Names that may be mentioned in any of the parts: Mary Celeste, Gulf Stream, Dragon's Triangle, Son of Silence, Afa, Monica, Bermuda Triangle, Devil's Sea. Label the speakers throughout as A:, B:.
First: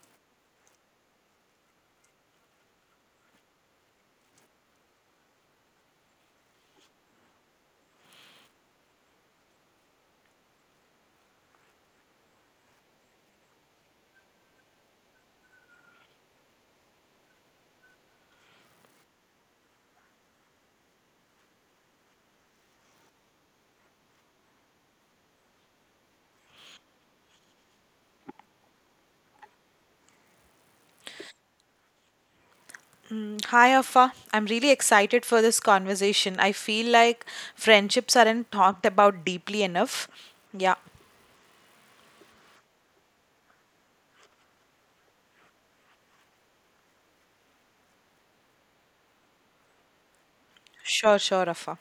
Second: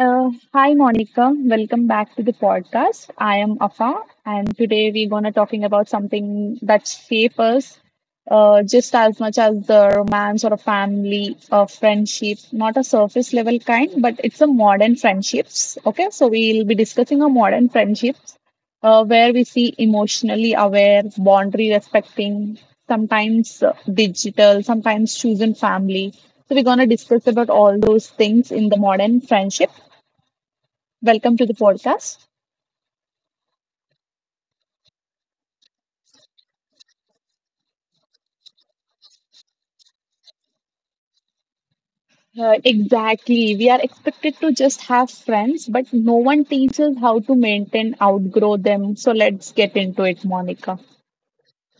A: Hi Monica, welcome back to the podcast. I am Afa, and today we're gonna talking about something that shapes us just as much as the romance or a family or friendship, not a surface level kind, but it's a modern friendships. Okay, so we'll be discussing a modern friendships where we see emotionally aware, boundary respecting, sometimes digital, sometimes chosen family. So we're gonna discuss about all those things in the modern friendship. Welcome to the podcast.
B: Hi, Afa. I'm really excited for this conversation. I feel like friendships aren't talked about deeply enough. Yeah,
A: Exactly. We are expected to just have friends, but no one teaches how to maintain, outgrow them. So let's get into it, Monica.
B: sure, Afa.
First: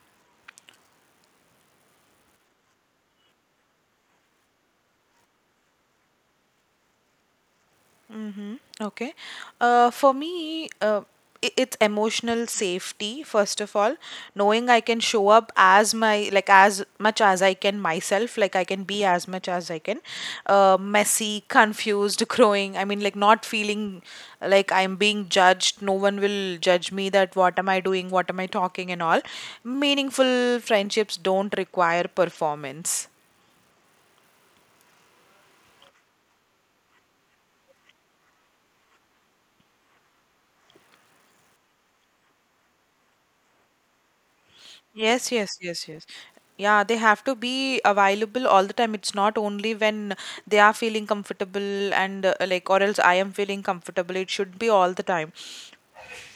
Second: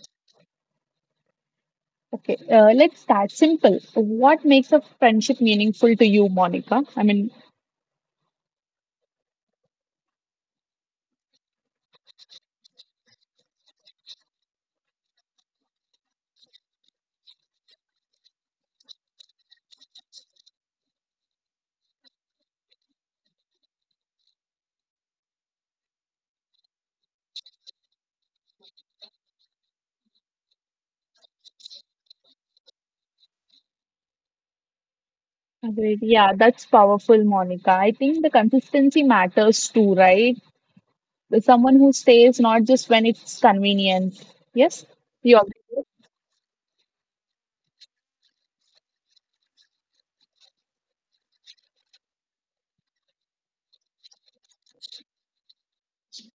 A: Okay, let's start simple. What makes a friendship meaningful to you, Monica?
B: Okay. For me, it's emotional safety, first of all, knowing I can show up as my, like, as much as I can myself, like, I can be as much as I can, messy, confused, growing. I mean, like, not feeling like I'm being judged. No one will judge me that what am I doing, what am I talking, and all. Meaningful friendships don't require performance.
A: Great. Yeah, that's powerful, Monica. I think the consistency matters too, right? Someone who stays not just when it's convenient. Yes,
B: Yes,
A: you
B: yes,
A: agree?
B: yes, yes. Yeah, they have to be available all the time. It's not only when they are feeling comfortable and like, or else I am feeling comfortable. It should be all the time.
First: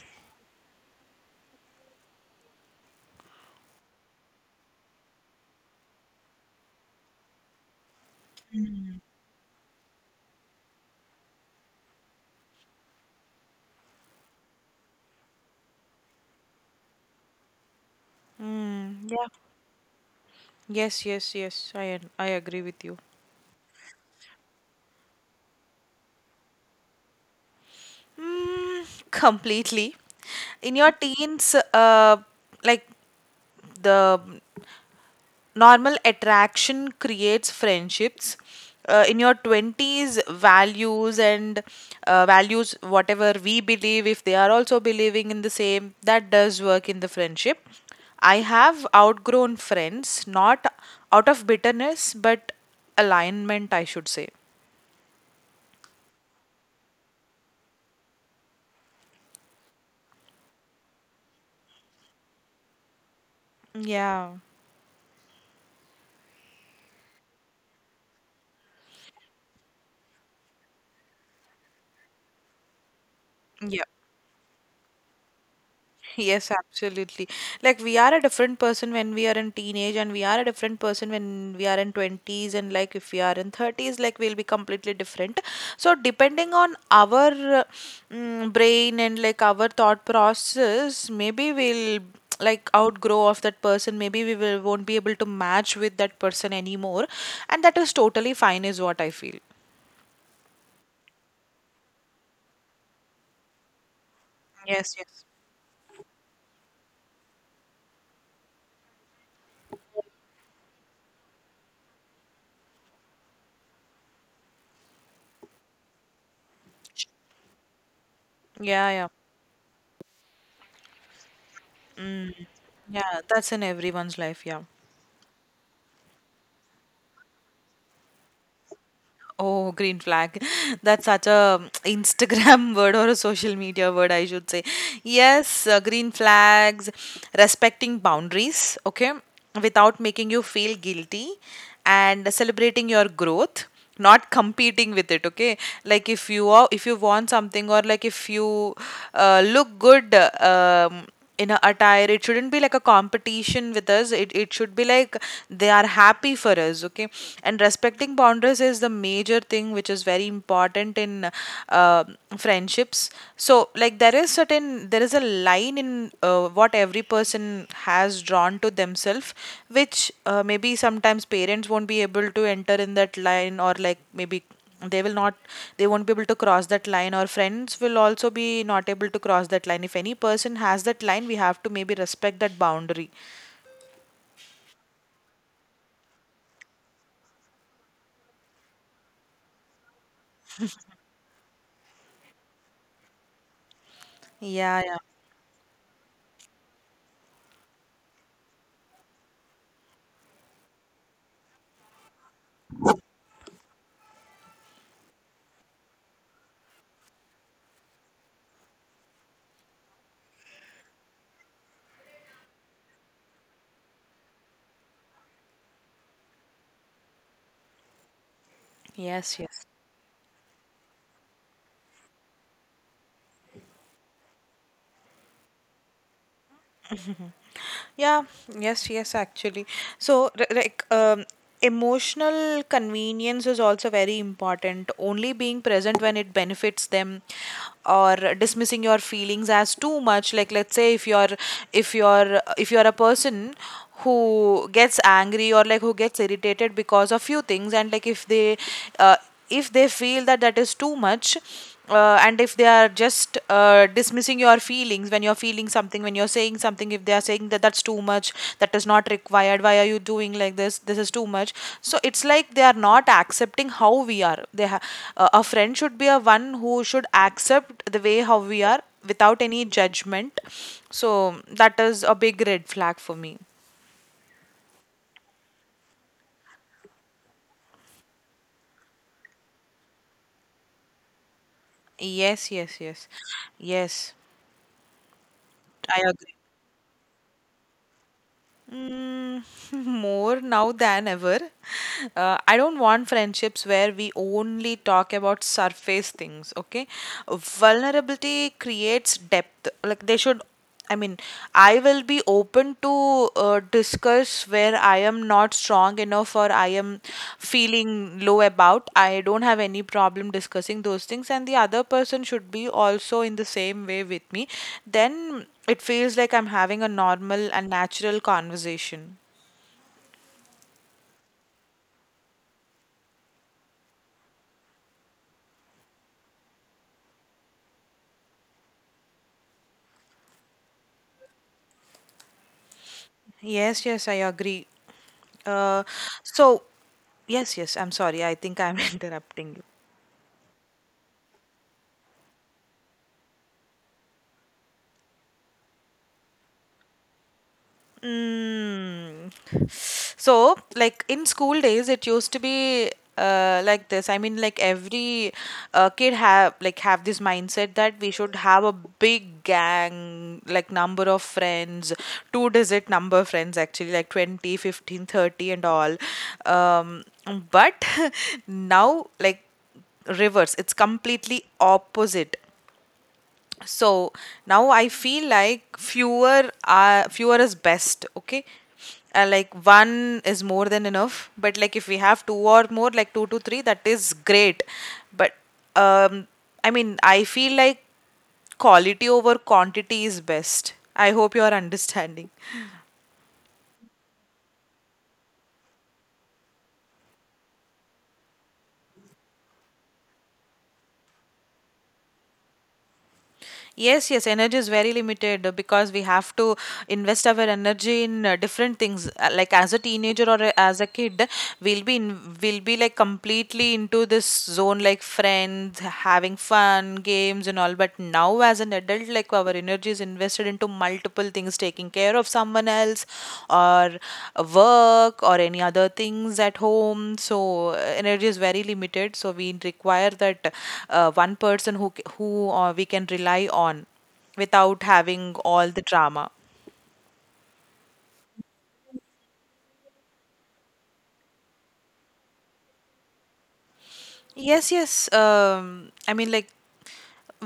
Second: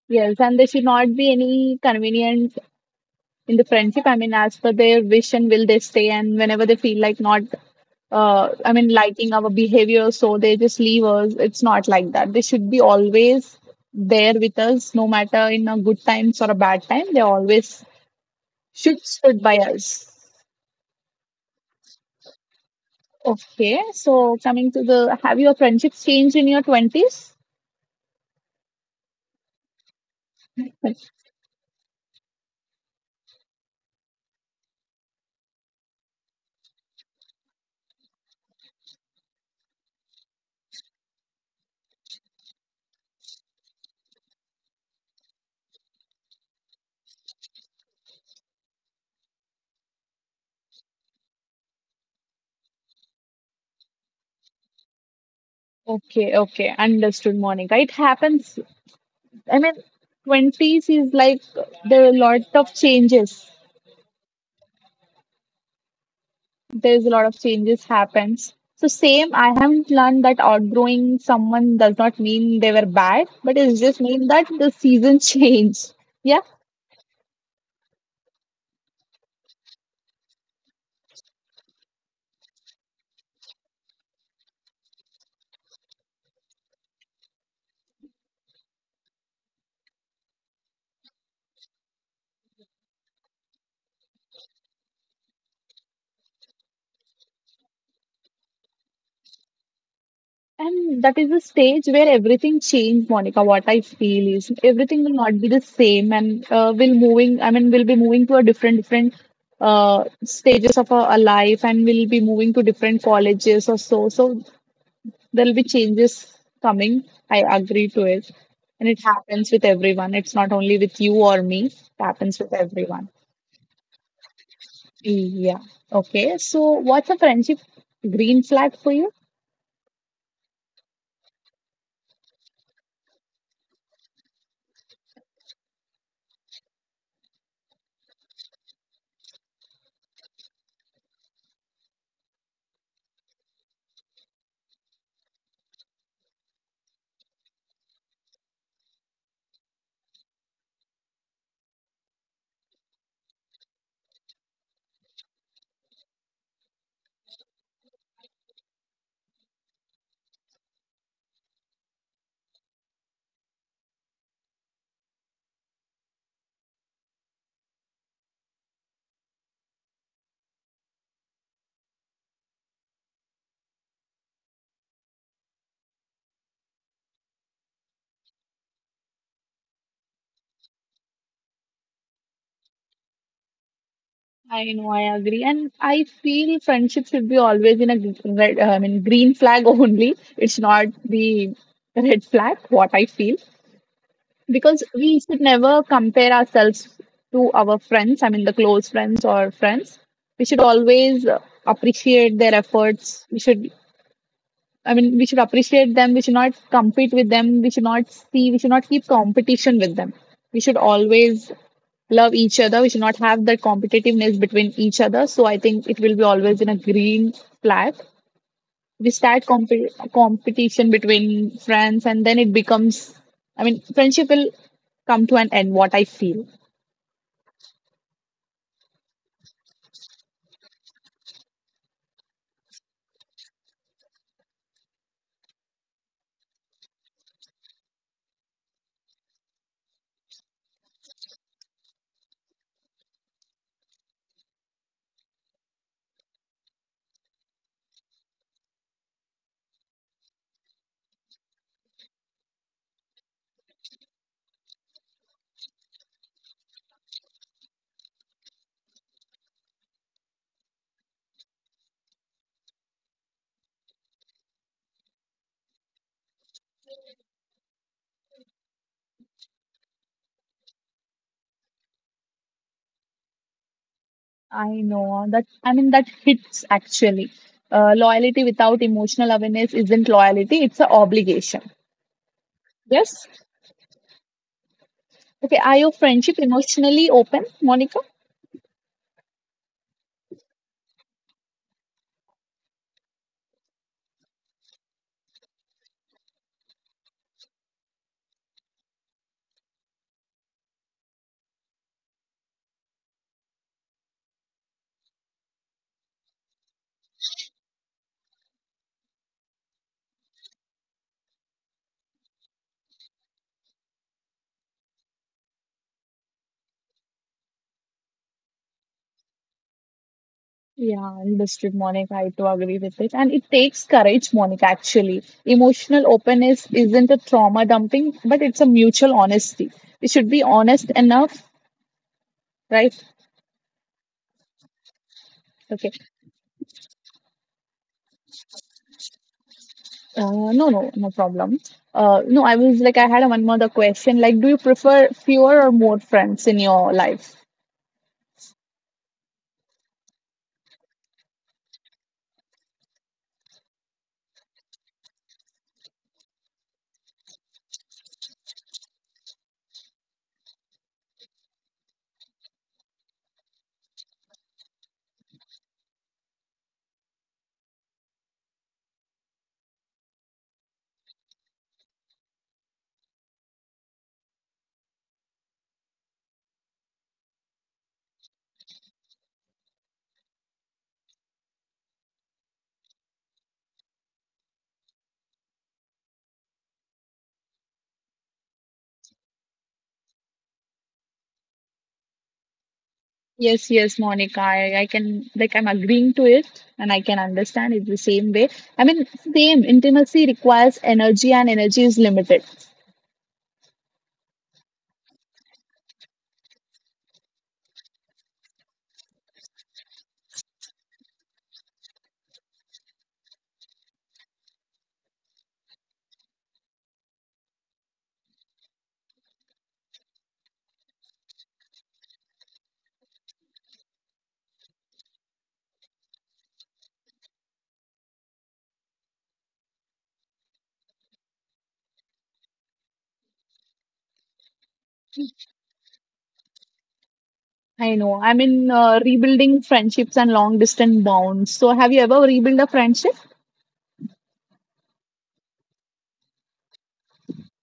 A: Yes, and there should not be any convenient in the friendship. I mean, as per their wish and will they stay, and whenever they feel like not I mean liking our behavior, so they just leave us. It's not like that. They should be always there with us, no matter in a good times or a bad time they always should
B: Mm, yeah.
A: stood by us.
B: Yes, yes, yes. I agree with you.
A: Okay, so coming to the have your friendships changed in your 20s.
B: Mm, completely. In your teens, like the normal attraction creates friendships, in your 20s values and values, whatever we believe, if they are also believing in the same, that does work in the friendship. I have outgrown friends, not out of bitterness but alignment, I should say.
A: Okay, okay, understood, Monica. It happens. I mean, twenties is like there are a lot of changes,
B: Yeah,
A: there's a lot of changes happens. So same, I have learned that outgrowing someone does not mean they were bad, but it
B: yeah.
A: just means that the season changed. Yeah,
B: Yes, absolutely. Like, we are a different person when we are in teenage, and we are a different person when we are in 20s, and like if we are in 30s, like we'll be completely different. So depending on our brain and like our thought process, maybe we'll like outgrow of that person, maybe we will won't be able to match with that person anymore, and that is totally fine, is what I feel.
A: and that is the stage where everything changed, Monica. What I feel is
B: Yes,
A: everything will
B: yes.
A: not be the same, and we'll moving, I mean we'll be moving to a different stages of our life, and we'll be moving to different colleges or so. So there'll be changes coming. I agree to it. And
B: Yeah,
A: it
B: yeah.
A: happens with everyone. It's not only with you or me, it happens with everyone.
B: Yeah, that's in everyone's life, yeah.
A: Yeah. Okay. So, what's a friendship green flag for you?
B: Oh, green flag. That's such a Instagram word, or a social media word, I should say. Yes, green flags, respecting boundaries, okay, without making you feel guilty, and celebrating your growth, not competing with it. Okay, like if you are, if you want something, or like if you look good in a attire, it shouldn't be like a competition with us. It should be like they are happy for us. Okay, and respecting boundaries is the major thing, which is very important in uh, friendships. So like there is certain, there is a line in what every person has drawn to themselves, which maybe sometimes parents won't be able to enter in that line, or like maybe they will not, they won't be able to cross that line, or friends will also be not able to cross that line. If any person has that line, we have to maybe respect that boundary.
A: I know, I agree. And I feel friendship should be always in a red, I mean, green flag only. It's not the red flag, what I feel. Because
B: Yeah, yeah.
A: we should never compare ourselves to our friends. I mean, the close friends or friends, we should always appreciate their efforts. We should, I mean, we should appreciate them. We should not compete with them. We should not see, we should not keep competition with them. We should always love each other. We should not have that competitiveness between each other. So I think it will be always in a green flag. We start
B: Yes, yes.
A: competition between friends, and then it becomes, I mean, friendship will come to an end, what I feel.
B: Yeah, yes, yes, actually. So, r- like, emotional convenience is also very important. Only being present when it benefits them, or dismissing your feelings as too much. Like, let's say if you're, if you're a person who gets angry, or like who gets irritated because of few things, and like uh, if they feel that that is too much, and if they are just dismissing your feelings when you're feeling something, when you're saying something, if they are saying that that's too much, that is not required, why are you doing like this is too much. So it's like they are not accepting how we are. A friend should be a one who should accept the way how we are without any judgment. So that is a big red flag for me.
A: I know that. I mean, that hits actually. Loyalty without emotional awareness isn't loyalty, it's an obligation.
B: Yes, yes, yes,
A: Yes.
B: yes,
A: Okay, are your
B: I
A: friendship
B: agree.
A: emotionally open, Monica?
B: Mm, more now than ever. I don't want friendships where we only talk about surface things, okay? Vulnerability creates depth. Like, they should, I mean, I will be open to discuss where I am not strong enough, or I am feeling low about. I don't have any problem discussing those things, and the other person should be also in the same way with me. Then it feels like I'm having a normal and natural conversation.
A: Yeah, understood, Monica. I do agree with it. And it takes courage, Monica, actually. Emotional openness isn't a trauma dumping, but it's a mutual honesty. We should be honest enough, right?
B: Yes, yes, I agree.
A: Okay.
B: Uh, so, yes, yes, I'm sorry. I think I'm interrupting you.
A: No, no, no problem. No, I was like, I had one more the question. Like, do you prefer fewer or more friends in your life?
B: Mm. So, like in school days, it used to be like this. I mean, like every kid have this mindset that we should have a big gang, like number of friends, two digit number friends actually, like 20, 15, 30, and all. But now, like reverse, it's completely opposite. So now I feel like fewer is best. Okay, like one is more than enough, but like if we have two or more, like two to three, that is great. But um I mean I feel like quality over quantity is best. I hope you are understanding.
A: Yes, yes, Monica. I can like I'm agreeing to it, and I can understand it the same way. I mean, same intimacy requires energy and energy is limited.
B: Yes, yes, energy is very limited, because we have to invest our energy in different things. Like as a teenager, or as a kid, we'll be like completely into this zone, like friends, having fun, games, and all. But now, as an adult, like our energy is invested into multiple things, taking care of someone else, or work, or any other things at home. So energy is very limited, so we require that one person who we can rely on without having all the drama.
A: I know. I mean, rebuilding friendships and long distance bonds. So, have you ever rebuilt a friendship?
B: Yes, yes. I mean, like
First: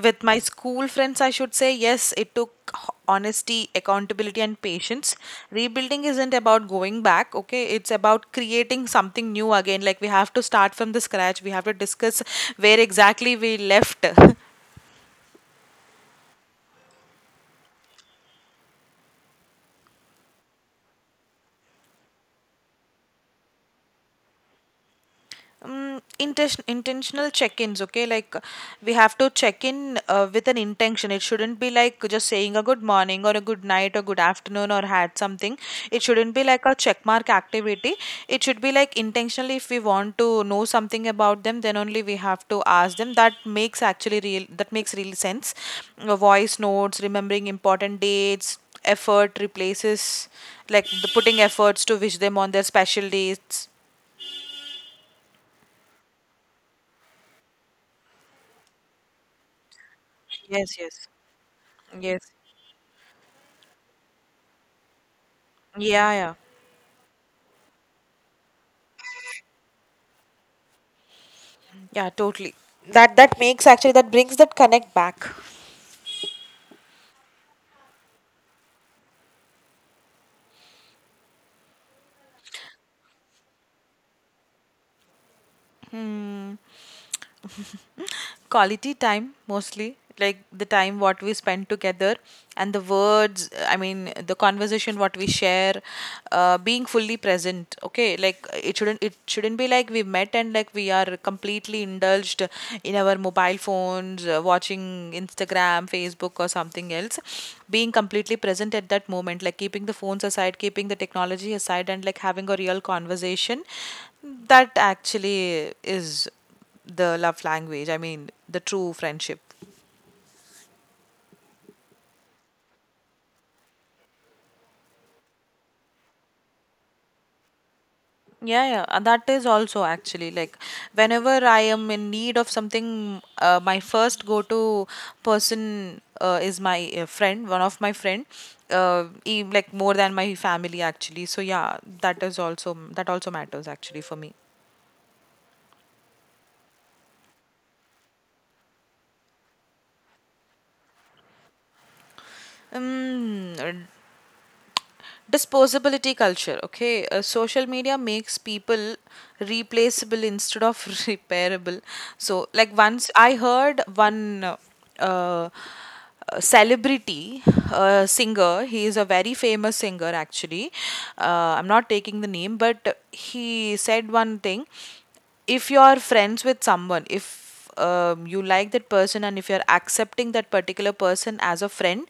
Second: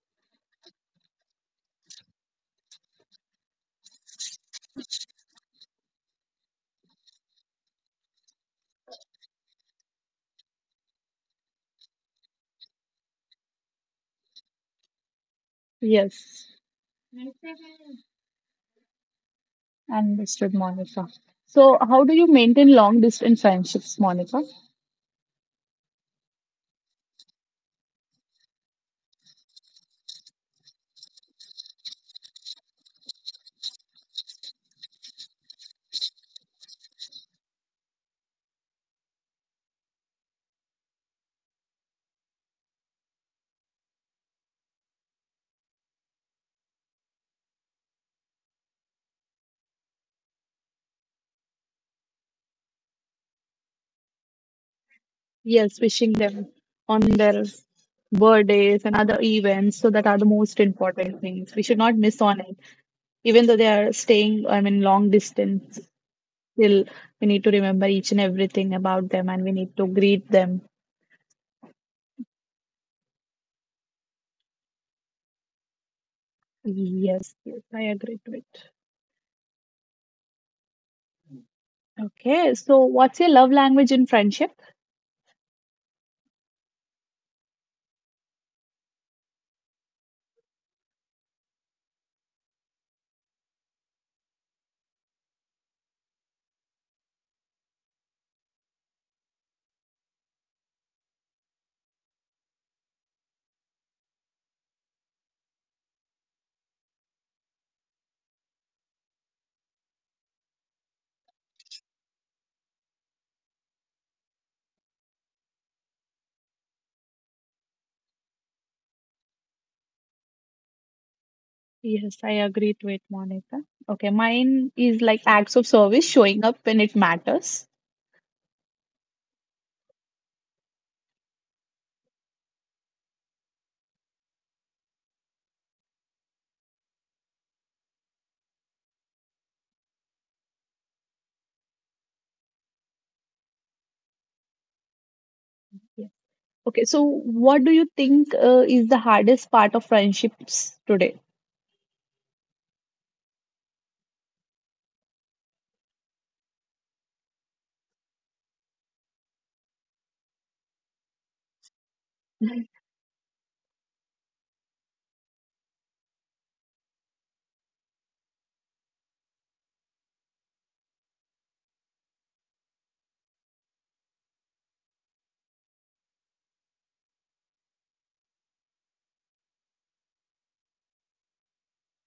B: with my school friends, I should say, yes, it took honesty, accountability, and patience. Rebuilding isn't about going back, okay? It's about creating something new again. Like, we have to start from the scratch. We have to discuss where exactly we left.
A: Yes, understood, Monica. So, how do you maintain long distance friendships, Monica?
B: Intentional check-ins. Okay, like we have to check in with an intention. It shouldn't be like just saying a good morning, or a good night, or good afternoon, or had something. It shouldn't be like a check mark activity. It should be like intentionally, if we want to know something about them, then only we have to ask them. That makes actually real, that makes real sense. Voice notes, remembering important dates, effort replaces, like the putting efforts to wish them on their special dates.
A: Yes, wishing them on their birthdays and other events, so that are the most
B: Yes, yes,
A: important things. We should not miss
B: yes.
A: on it, even though they are staying, I mean, long distance.
B: Yeah, yeah.
A: Still, we need to remember each and everything about them, and we need to greet them.
B: Yeah, totally. That makes actually, that brings that connect back.
A: Yes, yes, I agree to it. Okay, so what's your love language in friendship?
B: Quality time mostly, like the time what we spend together, and the words, I mean the conversation what we share. Uh, being fully present. Okay, like it shouldn't be like we met, and like we are completely indulged in our mobile phones, watching Instagram, Facebook, or something else. Being completely present at that moment, like keeping the phones aside, keeping the technology aside, and like having a real conversation. That actually is the love language, I mean the true friendship.
A: Yes, I agree to it, Monica. Okay, mine is like acts of service, showing up when it matters.
B: Yeah, yeah, that is also actually like whenever I am in need of something, my first go-to person is my friend, one of my friend, uh, like more than my family actually. So yeah, that is also, that also matters actually for me.
A: Yes. Okay, so what do you think is the hardest part of friendships today?
B: Um, disposability culture. Okay, social media makes people replaceable instead of repairable. So like once I heard one uh, celebrity singer, he is a very famous singer actually, I'm not taking the name, but he said one thing. If you're friends with someone, if you like that person, and if you're accepting that particular person as a friend,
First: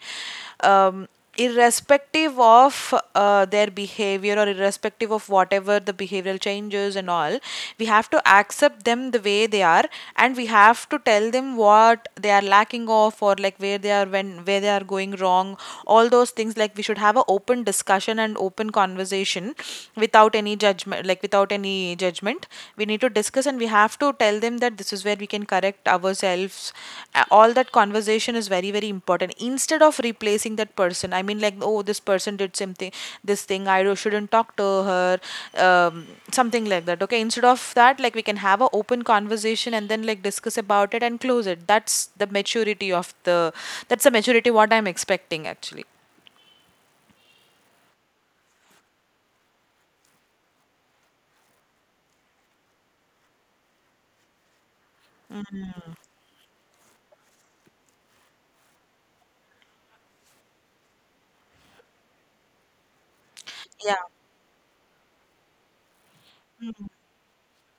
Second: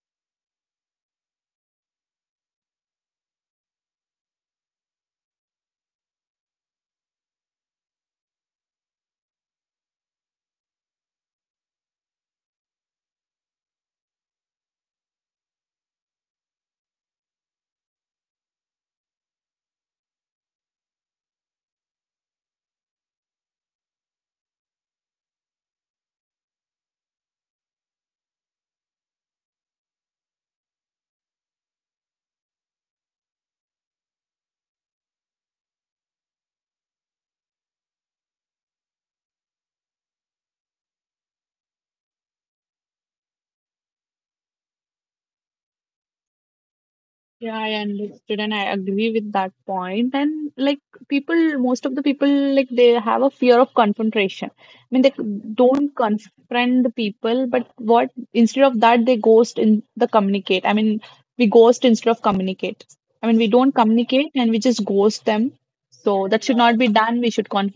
B: um, irrespective of their behavior, or irrespective of whatever the behavioral changes and all, we have to accept them the way they are, and we have to tell them what they are lacking of, or like where they are, when where they are going wrong. All those things, like we should have an open discussion and open conversation, without any judgment, like without any judgment, we need to discuss, and we have to tell them that this is where we can correct ourselves. All that conversation is very very important, instead of replacing that person. I mean like, oh this person did something, this thing I shouldn't talk to her, um, something like that. Okay, instead of that, like we can have a open conversation, and then like discuss about it and close it. The maturity of the that's the maturity what I'm expecting actually.
A: Yeah, I understood and I agree with that point. And like people, most of the people, like they have a fear of confrontation. I mean, they don't confront the people, but what instead of that, they ghost in the communicate. I mean, we ghost instead of communicate. I mean, we don't
B: Yeah.
A: communicate and we just ghost them. So that should not be done. We should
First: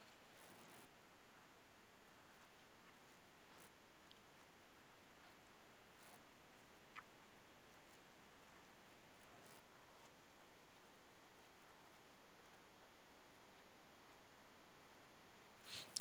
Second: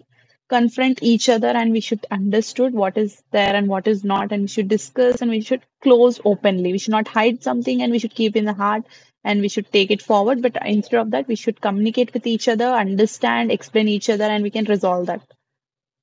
A: confront each other, and we should understood what is there and what is not, and we should discuss and we should close openly. We should not hide something and we should keep in the heart, and we should take it forward. But instead of that, we should communicate with each other, understand, explain each other, and we can resolve that.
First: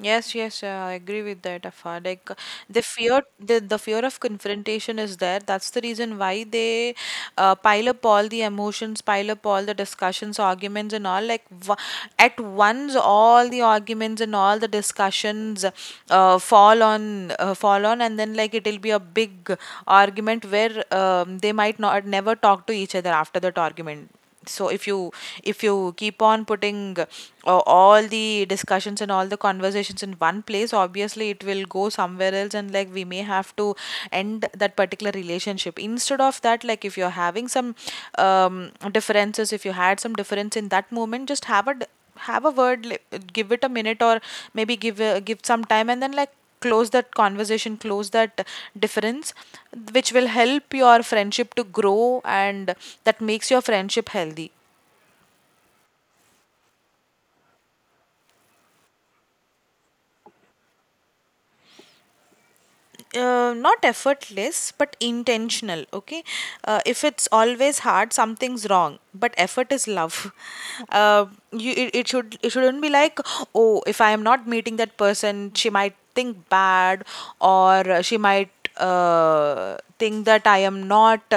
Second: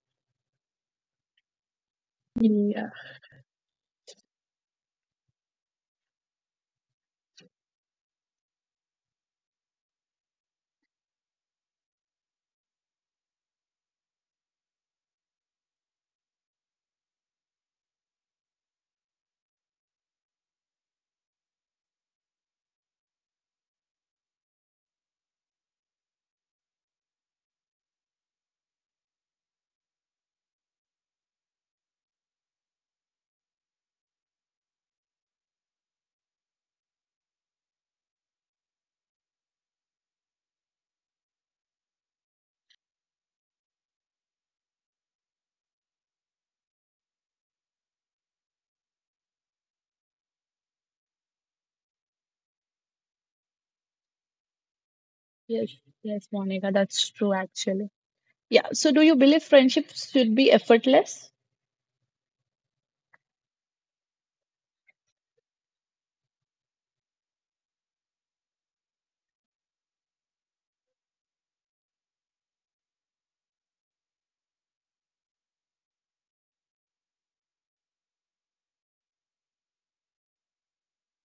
B: Yes, yes, yeah, I agree with that, Afa. Like
A: Yeah.
B: the fear of confrontation is there. That's the reason why they pile up all the emotions, pile up all the discussions, arguments, and all. Like, at once, all the arguments and all the discussions fall on, fall on, and then like it'll be a big argument where they might not never talk to each other after that argument. So if you keep on putting all the discussions and all the conversations in one place, obviously it will go somewhere else, and like we may have to end that particular relationship. Instead of that, like if you're having some differences, if you had some difference in that moment, just have a give it a minute, or maybe give some time, and then like close that conversation, close that difference, which will help your friendship to grow, and that makes your friendship healthy.
A: Yes. Yes, Monica, that's true actually. Yeah. So, do you believe friendships should be effortless?
B: Not effortless, but intentional. Okay. If it's always hard, something's wrong, but effort is love. uh, you, it shouldn't be like, oh, if I am not meeting that person, she might think bad, or she might think that I am not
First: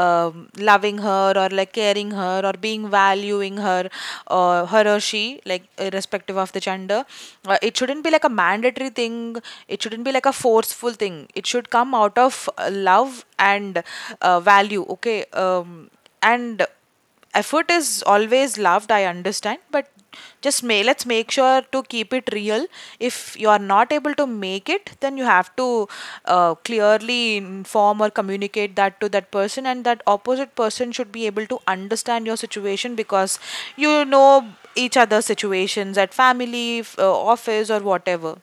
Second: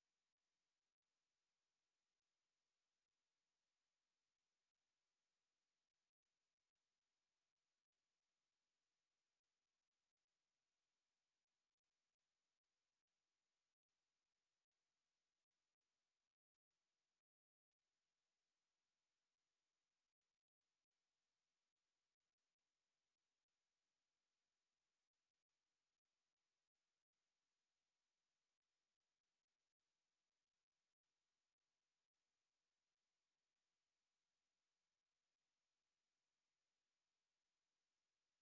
B: loving her, or like caring her, or being valuing her, her or she, like irrespective of the gender. It shouldn't be like a mandatory thing. It shouldn't be like a forceful thing. It should come out of love and value. Okay. And effort is always loved, I understand, but just may let's make sure to keep it real. If you are not able to make it, then you have to clearly inform or communicate that to that person, and that opposite person should be able to understand your situation, because you know each other's situations at family, office, or whatever.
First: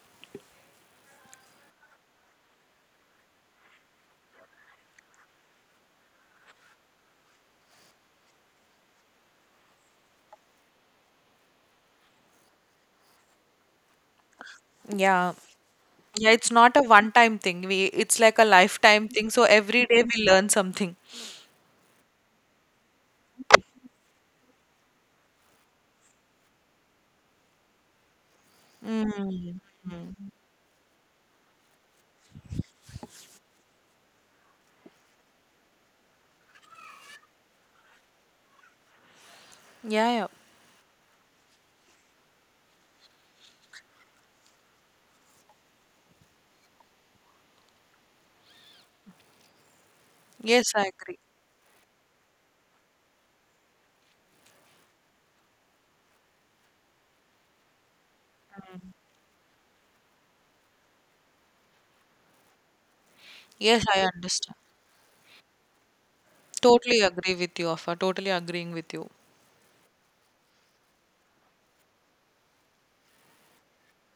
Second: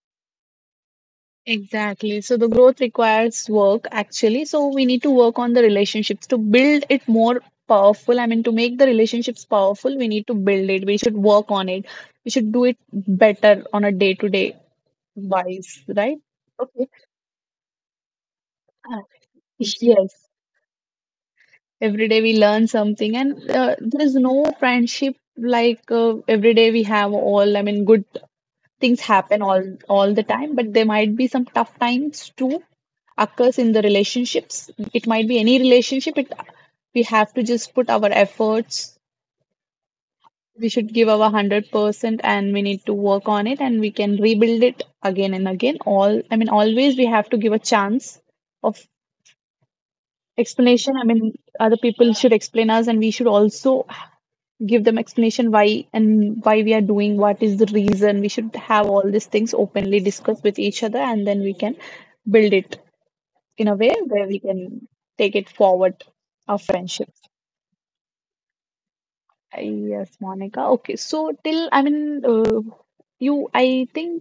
A: Exactly. So the growth requires work actually. So we need to work on the relationships to build it more powerful. I mean, to make the relationships powerful, we need to build it. We should work on it. We should do it better on a day to day
B: Yeah,
A: wise, right?
B: yeah, it's not a
A: Okay.
B: one time thing, we it's like a
A: Uh,
B: lifetime thing, so every day we
A: yes.
B: learn something.
A: Every day we learn something, and there is no friendship like every day we have all. I mean, good things happen
B: Mm.
A: all the time, but there might be some tough times too occurs in the relationships. It might be any relationship. It we have to just put our efforts.
B: Yeah, yeah.
A: We should give our 100%, and we need to work on it, and we can rebuild it again and again. All I mean, always we have to give a chance of
B: Yes, I
A: explanation. I
B: agree.
A: mean, other people should explain us, and we should also give them explanation why and why we are doing, what is the reason. We should have all these things openly discussed with each other, and then we can build it in a
B: Yes,
A: way
B: I
A: where we
B: understand.
A: can take it forward our
B: Totally
A: friendship.
B: agree with you, Afa. Totally agreeing with you.
A: Yes, Monica. Okay, so till I mean, you I think,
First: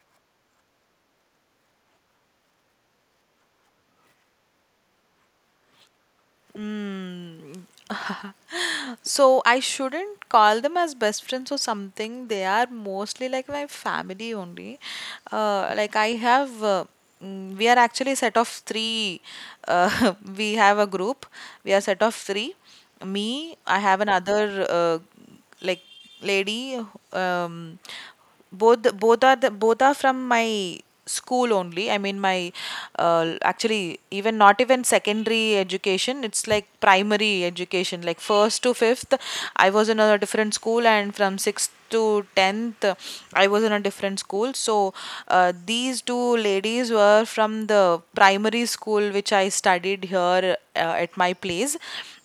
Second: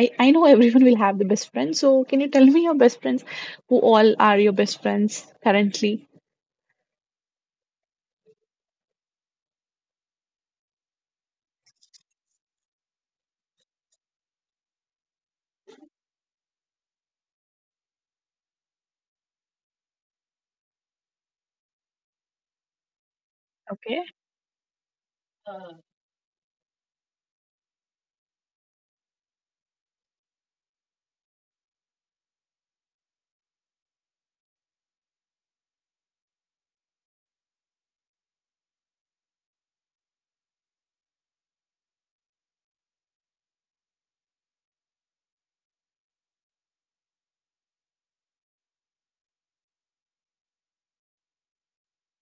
A: I know everyone will have the best friend, so can you tell me your best friends, who all are your best friends currently?
B: So I shouldn't call them as best friends or something. They are mostly like my family only. Like we are actually set of three. We have a group. We are set of three. Me, I have another. Like, lady, um both are the, both are from my school only. I mean, my actually, even not even secondary education, it's like primary education, like first to fifth. I was in a different school, and from sixth to 10th I was in a different school. So these two ladies were from the primary school which I studied here, at my place.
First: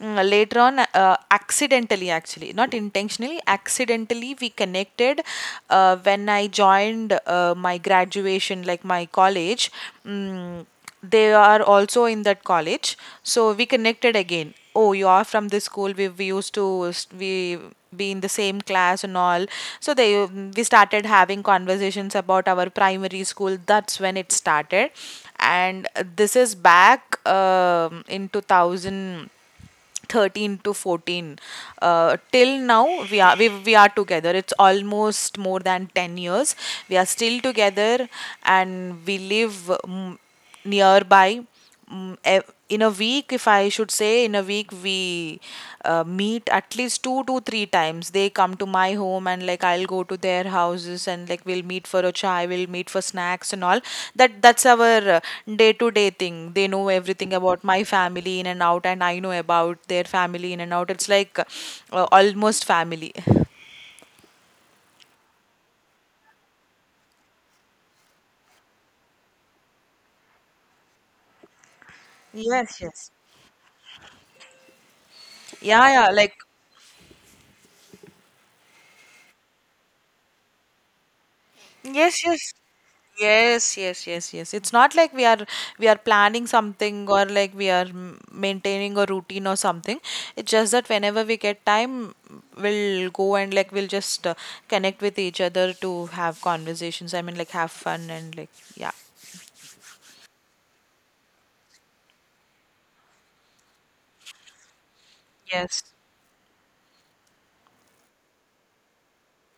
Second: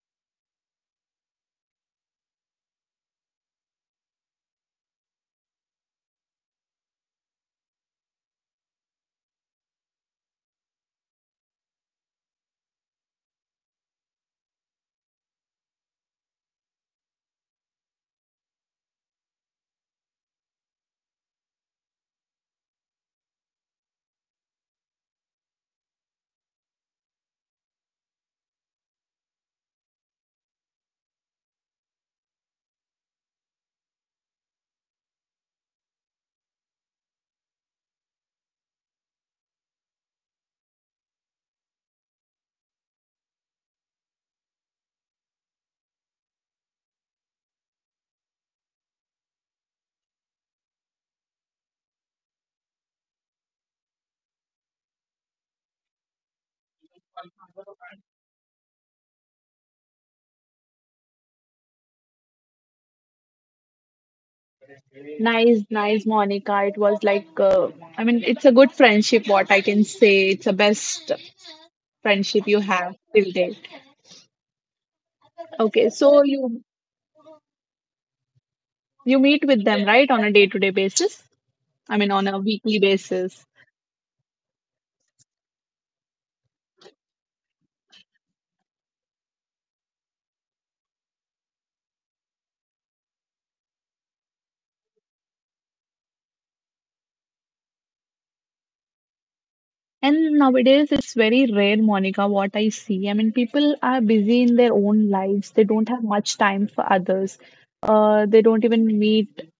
B: Mm, later on, accidentally, actually not intentionally, accidentally we connected when I joined my graduation, like my college. Mm, they are also in that college, so we connected again. Oh, you are from this school. We used to we be in the same class and all. So they we started having conversations about our primary school. That's when it started. And this is back, in 2000 13 to 14. Till now, we are together. It's almost more than 10 years. We are still together, and we live mm, nearby. Mm, in a week, if I should say, in a week we meet at least two to three times. They come to my home, and like I'll go to their houses, and like we'll meet for a chai, we'll meet for snacks and all. That's our day to day thing. They know everything about my family in and out, and I know about their family in and out. It's like, almost family.
A: Nice, nice, Monica. It was like I mean, it's a good friendship, what I can say. It's a best friendship you
B: Yes,
A: have
B: yes.
A: till date. Okay,
B: Yeah, yeah,
A: so
B: like.
A: you meet with them right on a day to day basis. I mean
B: Yes,
A: on a
B: yes.
A: weekly basis.
B: Yes, yes, yes, yes. It's not like we are planning something, or like we are maintaining a routine or something. It's just that whenever we get time, we'll go and like we'll just connect with each other to have conversations. I mean, like have fun and like yeah.
A: And nowadays it's very rare, Monica, what I see. I mean people are busy in their own lives. They
B: Yes.
A: don't have much time for others. They don't even meet.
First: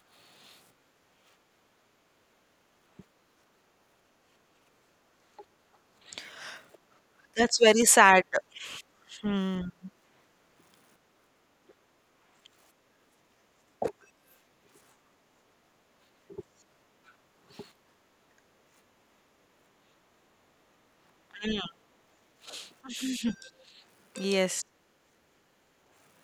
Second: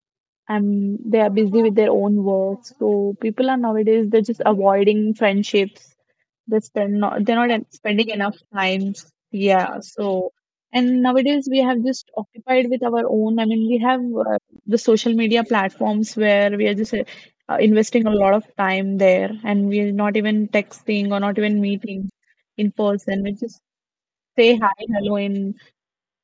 A: They are busy with their own work. So people are nowadays they're just avoiding friendships, they spend not they're not
B: That's very
A: spending
B: sad.
A: enough time. Yeah, so and nowadays we have just occupied with our own, I mean we have uh, the social media platforms where we are just investing a lot of time there, and we are not even texting or not even meeting in person. We just say
B: Yes.
A: hi hello in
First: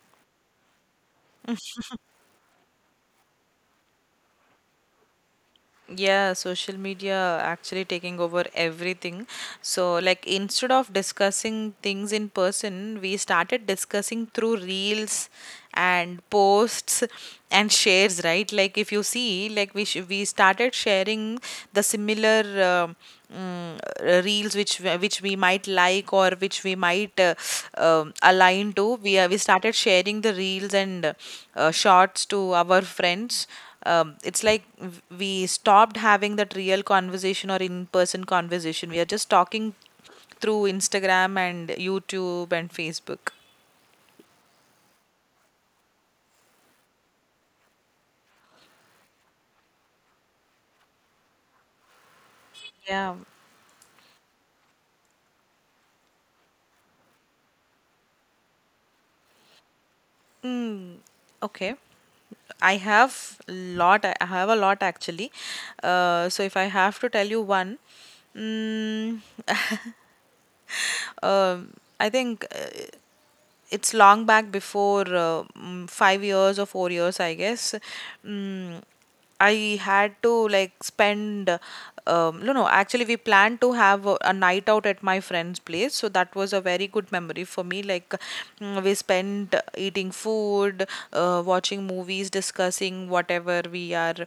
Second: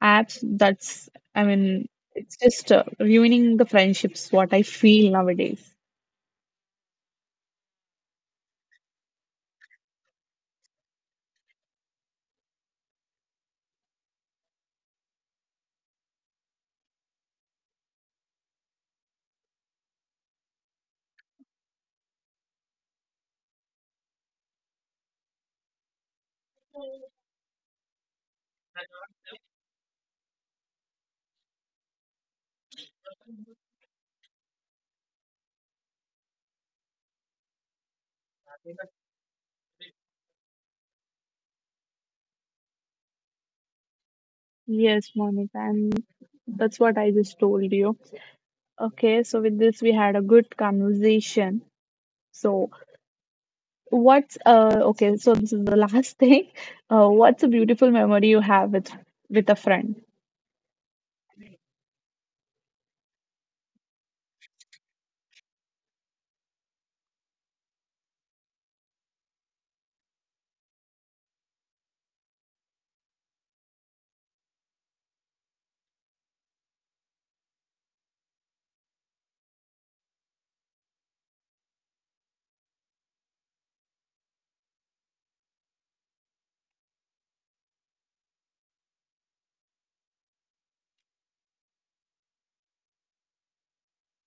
A: apps. That's, I mean, it's just ruining the friendships, what I feel nowadays.
B: Yeah, social media actually taking over everything. So, like, instead of discussing things in person, we started discussing through reels and posts and shares, right? Like, if you see, like, we started sharing the similar reels which we might like, or which we might align to. We started sharing the reels and shots to our friends. It's like we stopped having that real conversation or in person conversation. We are just talking through Instagram and YouTube and Facebook.
A: Yes, Monica, and that's what I just told you. Okay, so with this, we had a good conversation. So,
B: Yeah.
A: what's okay, so this is the last thing. What's a beautiful memory you have with a friend?
B: Mm, okay. I have a lot actually. So if I have to tell you one, mm, Um, I think it's long back, before 5 years or 4 years, I guess. Mm, I had to like spend. No, no. Actually, we planned to have a night out at my friend's place, so that was a very good memory for me. Like, we spent eating food, watching movies, discussing whatever we are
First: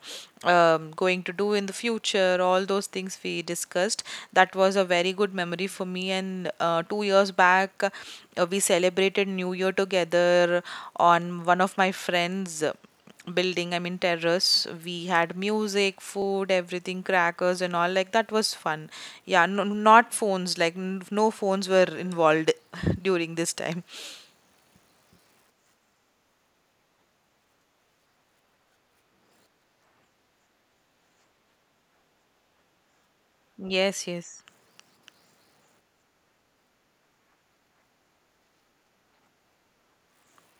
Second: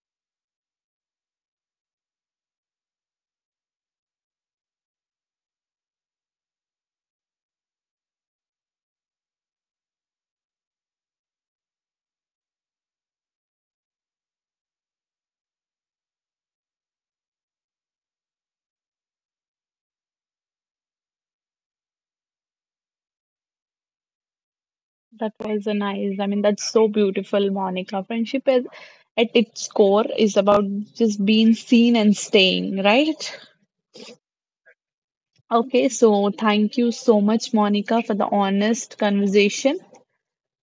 B: going to do in the future, all those things we discussed. That was a very good memory for me. And 2 years back, we celebrated New Year together on one of my friends' building, I mean, terrace. We had music, food, everything, crackers, and all. Like, that was fun. Yeah, no, not phones, like, no phones were involved during this time.
A: That was a nice. I mean, that's so beautiful, Monica. Friendship is at its core is about just being seen and staying, right?
B: Yes, yes.
A: Okay, so thank you so much, Monica, for the honest conversation.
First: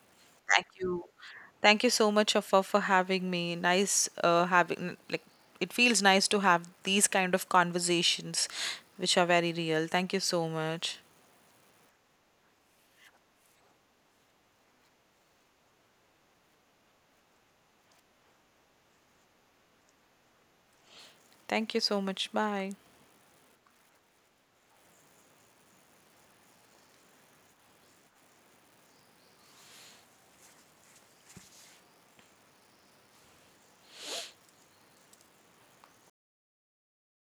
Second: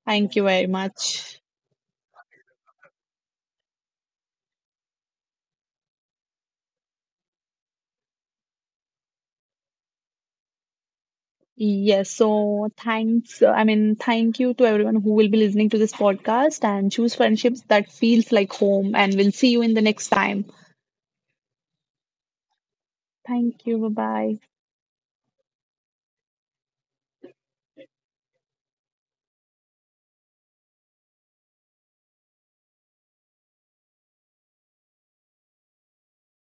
A: Thank you very
B: Thank you.
A: much.
B: Thank you so much for having me. Nice having, like, it feels nice to have these kind of conversations which are very real. Thank you so much.
A: Yes, so thanks. I mean, thank you to everyone who will be listening to this podcast and choose friendships that feels like home. And we'll see you in the next time.
B: Thank you so much. Bye.
A: Thank you. Bye bye.